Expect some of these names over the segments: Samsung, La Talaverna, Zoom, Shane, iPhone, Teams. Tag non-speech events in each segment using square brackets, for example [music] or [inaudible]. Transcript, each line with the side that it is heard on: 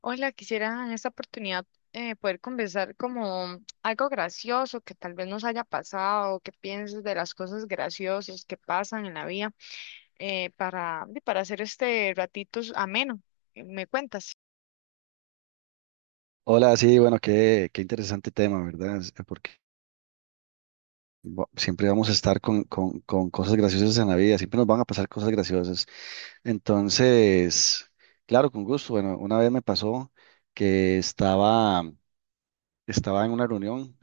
left: Hola, quisiera en esta oportunidad poder conversar como algo gracioso que tal vez nos haya pasado, qué piensas de las cosas graciosas que pasan en la vida y para hacer este ratito ameno. ¿Me cuentas?
right: Hola, sí, bueno, qué interesante tema, ¿verdad? Porque siempre vamos a estar con cosas graciosas en la vida, siempre nos van a pasar cosas graciosas. Entonces, claro, con gusto. Bueno, una vez me pasó que estaba en una reunión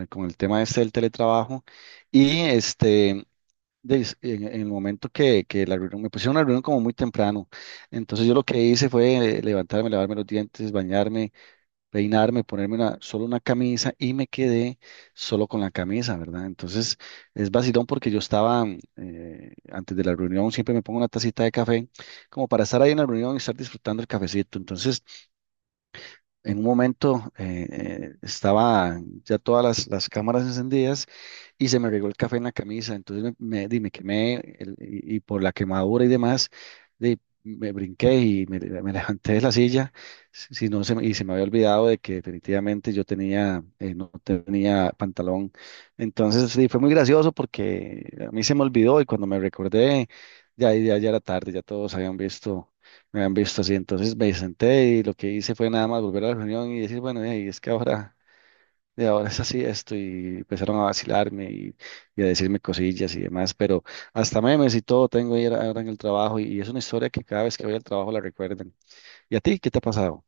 right: con el tema este del teletrabajo y este, en el momento que la reunión, me pusieron una reunión como muy temprano. Entonces yo lo que hice fue levantarme, lavarme los dientes, bañarme, peinarme, ponerme solo una camisa y me quedé solo con la camisa, ¿verdad? Entonces es vacilón porque yo estaba antes de la reunión, siempre me pongo una tacita de café como para estar ahí en la reunión y estar disfrutando el cafecito. Entonces en un momento estaba ya todas las cámaras encendidas y se me regó el café en la camisa, entonces me quemé y por la quemadura y demás, di, me brinqué y me levanté de la silla, si no se, y se me había olvidado de que definitivamente yo tenía, no tenía pantalón. Entonces sí, fue muy gracioso porque a mí se me olvidó y cuando me recordé, ya, ya, ya era tarde, ya todos habían visto, me han visto así, entonces me senté y lo que hice fue nada más volver a la reunión y decir, bueno, y es que ahora, de ahora es así esto, y empezaron a vacilarme y, a decirme cosillas y demás, pero hasta memes y todo tengo ahí ahora en el trabajo y, es una historia que cada vez que voy al trabajo la recuerden. ¿Y a ti qué te ha pasado?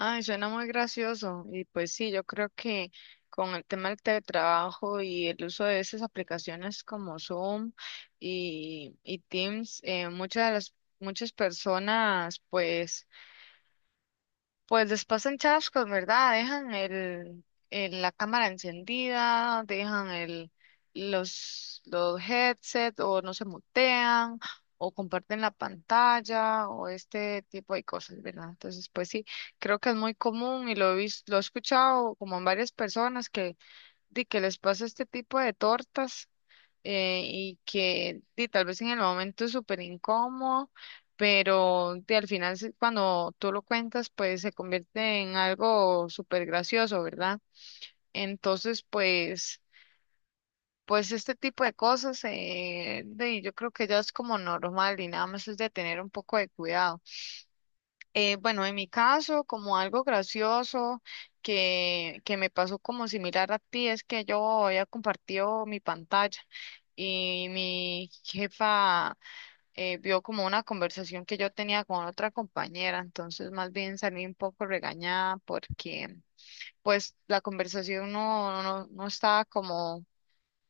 left: Ay, suena muy gracioso. Y pues sí, yo creo que con el tema del teletrabajo y el uso de esas aplicaciones como Zoom y Teams, muchas personas pues les pasan chascos, ¿verdad? Dejan la cámara encendida, dejan los headset o no se mutean o comparten la pantalla o este tipo de cosas, ¿verdad? Entonces, pues sí, creo que es muy común y lo he escuchado como en varias personas que, de que les pasa este tipo de tortas y que di, tal vez en el momento es súper incómodo, pero di, al final cuando tú lo cuentas, pues se convierte en algo súper gracioso, ¿verdad? Entonces, pues este tipo de cosas, di, yo creo que ya es como normal y nada más es de tener un poco de cuidado. Bueno, en mi caso, como algo gracioso que me pasó como similar a ti, es que yo había compartido mi pantalla y mi jefa vio como una conversación que yo tenía con otra compañera, entonces más bien salí un poco regañada porque pues la conversación no estaba como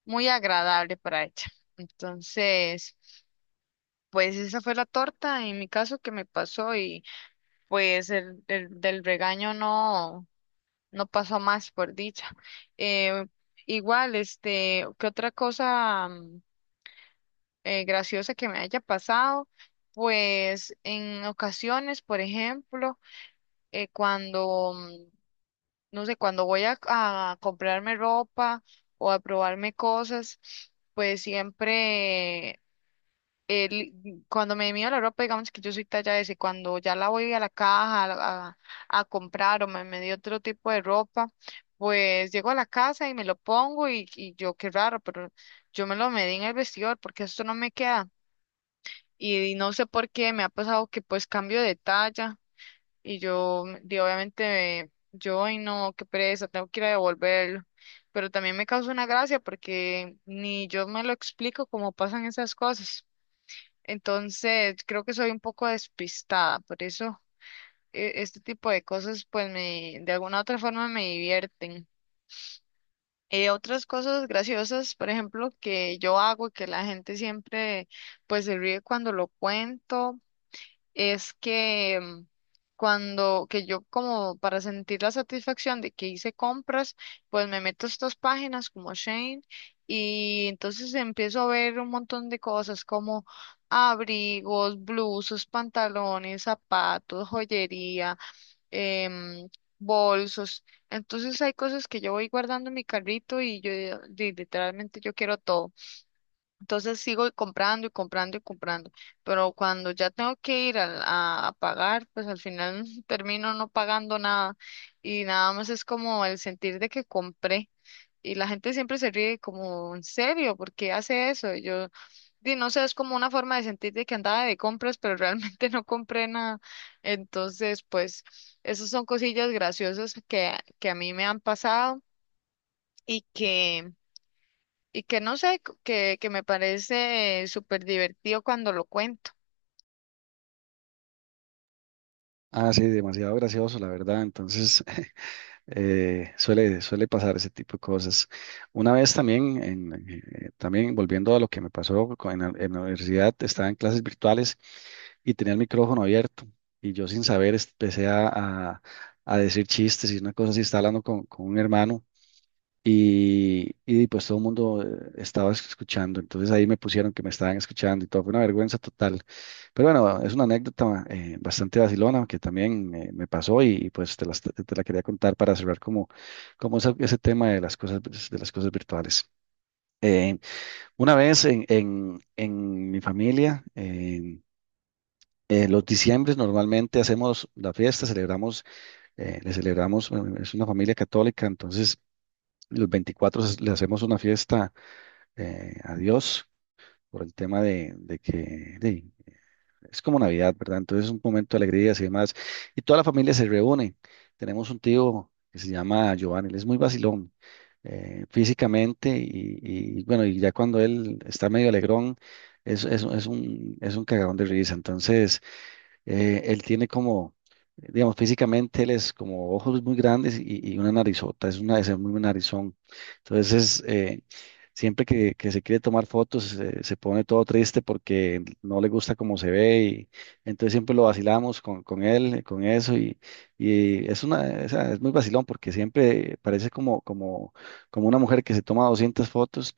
left: muy agradable para ella. Entonces, pues esa fue la torta en mi caso que me pasó pues el del regaño no pasó más, por dicha. Eh, igual, este, ¿qué otra cosa graciosa que me haya pasado? Pues en ocasiones, por ejemplo, eh, cuando, mm, no sé, cuando voy a comprarme ropa o a probarme cosas, pues siempre cuando me mido la ropa, digamos que yo soy talla S, cuando ya la voy a la caja a comprar o me medí otro tipo de ropa, pues llego a la casa y me lo pongo y yo qué raro, pero yo me lo medí en el vestidor porque esto no me queda. Y, no sé por qué me ha pasado que pues cambio de talla y yo, obviamente, yo, ay no, qué pereza, tengo que ir a devolverlo. Pero también me causa una gracia porque ni yo me lo explico cómo pasan esas cosas. Entonces, creo que soy un poco despistada, por eso este tipo de cosas, pues me, de alguna otra forma me divierten. Otras cosas graciosas, por ejemplo, que yo hago, que la gente siempre, pues se ríe cuando lo cuento, es que que yo como para sentir la satisfacción de que hice compras, pues me meto a estas páginas como Shane y entonces empiezo a ver un montón de cosas como abrigos, blusas, pantalones, zapatos, joyería, em, bolsos. Entonces hay cosas que yo voy guardando en mi carrito y yo literalmente yo quiero todo. Entonces sigo comprando y comprando y comprando, pero cuando ya tengo que ir a pagar, pues al final [laughs] termino no pagando nada y nada más es como el sentir de que compré y la gente siempre se ríe como, ¿en serio? ¿Por qué hace eso? Y yo, di, no sé, es como una forma de sentir de que andaba de compras, pero realmente [laughs] no compré nada. Entonces, pues esas son cosillas graciosas que a mí me han pasado y que... Y que no sé, que me parece súper divertido cuando lo cuento.
right: Ah, sí, demasiado gracioso, la verdad, entonces [laughs] Suele pasar ese tipo de cosas. Una vez también, también volviendo a lo que me pasó en la universidad, estaba en clases virtuales y tenía el micrófono abierto y yo sin saber empecé a decir chistes y una cosa así, estaba hablando con un hermano y, pues todo el mundo estaba escuchando, entonces ahí me pusieron que me estaban escuchando y todo, fue una vergüenza total. Pero bueno, es una anécdota bastante vacilona que también me pasó y, pues te la quería contar para cerrar como, como ese tema de las cosas, pues, de las cosas virtuales. Eh, una vez en mi familia, los diciembres normalmente hacemos la fiesta, celebramos, le celebramos, bueno, es una familia católica, entonces los 24 le hacemos una fiesta a Dios por el tema de que es como Navidad, ¿verdad? Entonces es un momento de alegrías y demás. Y toda la familia se reúne. Tenemos un tío que se llama Giovanni, él es muy vacilón físicamente y, bueno, y ya cuando él está medio alegrón, es un cagadón de risa. Entonces. Él tiene como, digamos, físicamente él es como ojos muy grandes y, una narizota, es muy buen narizón. Entonces, siempre que se quiere tomar fotos, se pone todo triste porque no le gusta cómo se ve y entonces siempre lo vacilamos con, él, con eso y, y es una, o sea, es muy vacilón porque siempre parece como, como una mujer que se toma 200 fotos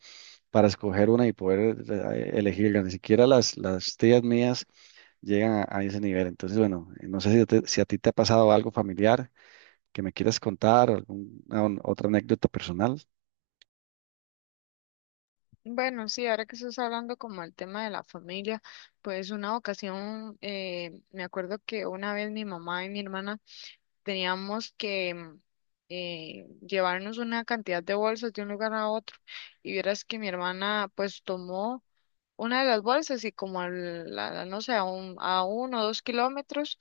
right: para escoger una y poder elegirla. Ni siquiera las tías mías llegan a ese nivel. Entonces, bueno, no sé si a ti te ha pasado algo familiar que me quieras contar o alguna otra anécdota personal.
left: Bueno, sí, ahora que estás hablando como el tema de la familia, pues una ocasión, me acuerdo que una vez mi mamá y mi hermana teníamos que llevarnos una cantidad de bolsas de un lugar a otro. Y vieras que mi hermana pues tomó una de las bolsas y como no sé, a 1 o 2 kilómetros,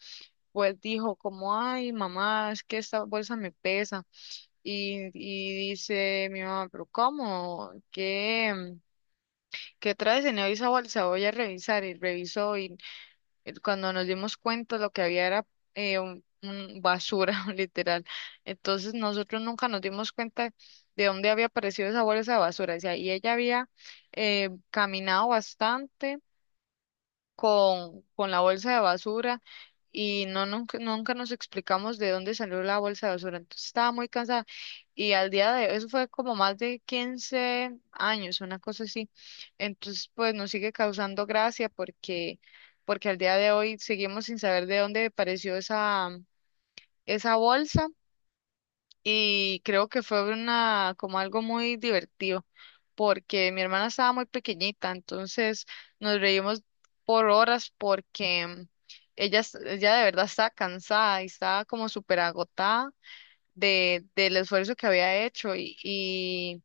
left: pues dijo como, ay, mamá, es que esta bolsa me pesa. Y dice mi mamá, pero ¿cómo? ¿Qué traes en esa bolsa? Voy a revisar. Y revisó y cuando nos dimos cuenta lo que había era un basura, [laughs] literal. Entonces nosotros nunca nos dimos cuenta de dónde había aparecido esa bolsa de basura. O sea, y ella había caminado bastante con la bolsa de basura y no nunca nos explicamos de dónde salió la bolsa de basura. Entonces estaba muy cansada y al día de eso fue como más de 15 años, una cosa así. Entonces pues nos sigue causando gracia porque porque al día de hoy seguimos sin saber de dónde apareció esa bolsa y creo que fue una como algo muy divertido porque mi hermana estaba muy pequeñita, entonces nos reímos por horas porque ella, ella de verdad estaba cansada y estaba como súper agotada del esfuerzo que había hecho y, y,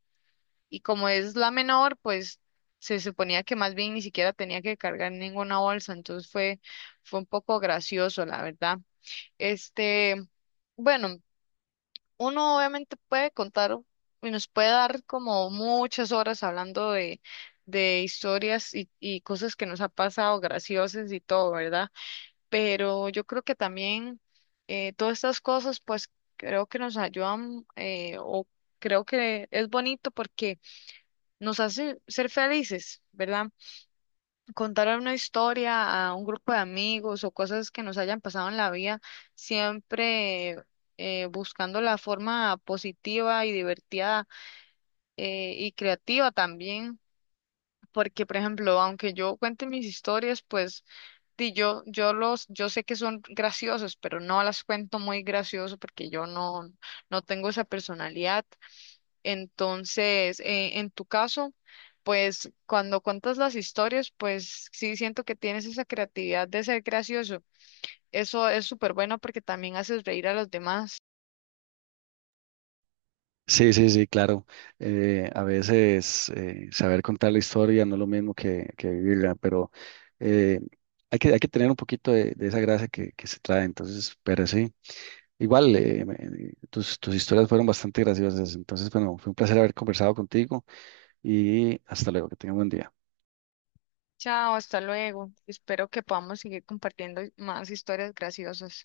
left: y como es la menor, pues se suponía que más bien ni siquiera tenía que cargar ninguna bolsa, entonces fue un poco gracioso, la verdad. Este, bueno, uno obviamente puede contar y nos puede dar como muchas horas hablando de historias y cosas que nos ha pasado, graciosas y todo, ¿verdad? Pero yo creo que también todas estas cosas, pues creo que nos ayudan o creo que es bonito porque nos hace ser felices, ¿verdad? Contar una historia a un grupo de amigos o cosas que nos hayan pasado en la vida, siempre buscando la forma positiva y divertida y creativa también. Porque, por ejemplo, aunque yo cuente mis historias, pues sí, yo sé que son graciosos, pero no las cuento muy gracioso porque yo no tengo esa personalidad. Entonces, en tu caso, pues cuando cuentas las historias, pues sí siento que tienes esa creatividad de ser gracioso. Eso es súper bueno porque también haces reír a los demás.
right: Sí, sí, sí, claro. A veces saber contar la historia no es lo mismo que vivirla, pero eh, hay que tener un poquito de esa gracia que se trae. Entonces, pero sí, igual tus historias fueron bastante graciosas. Entonces, bueno, fue un placer haber conversado contigo y hasta luego, que tengan buen día.
left: Chao, hasta luego. Espero que podamos seguir compartiendo más historias graciosas.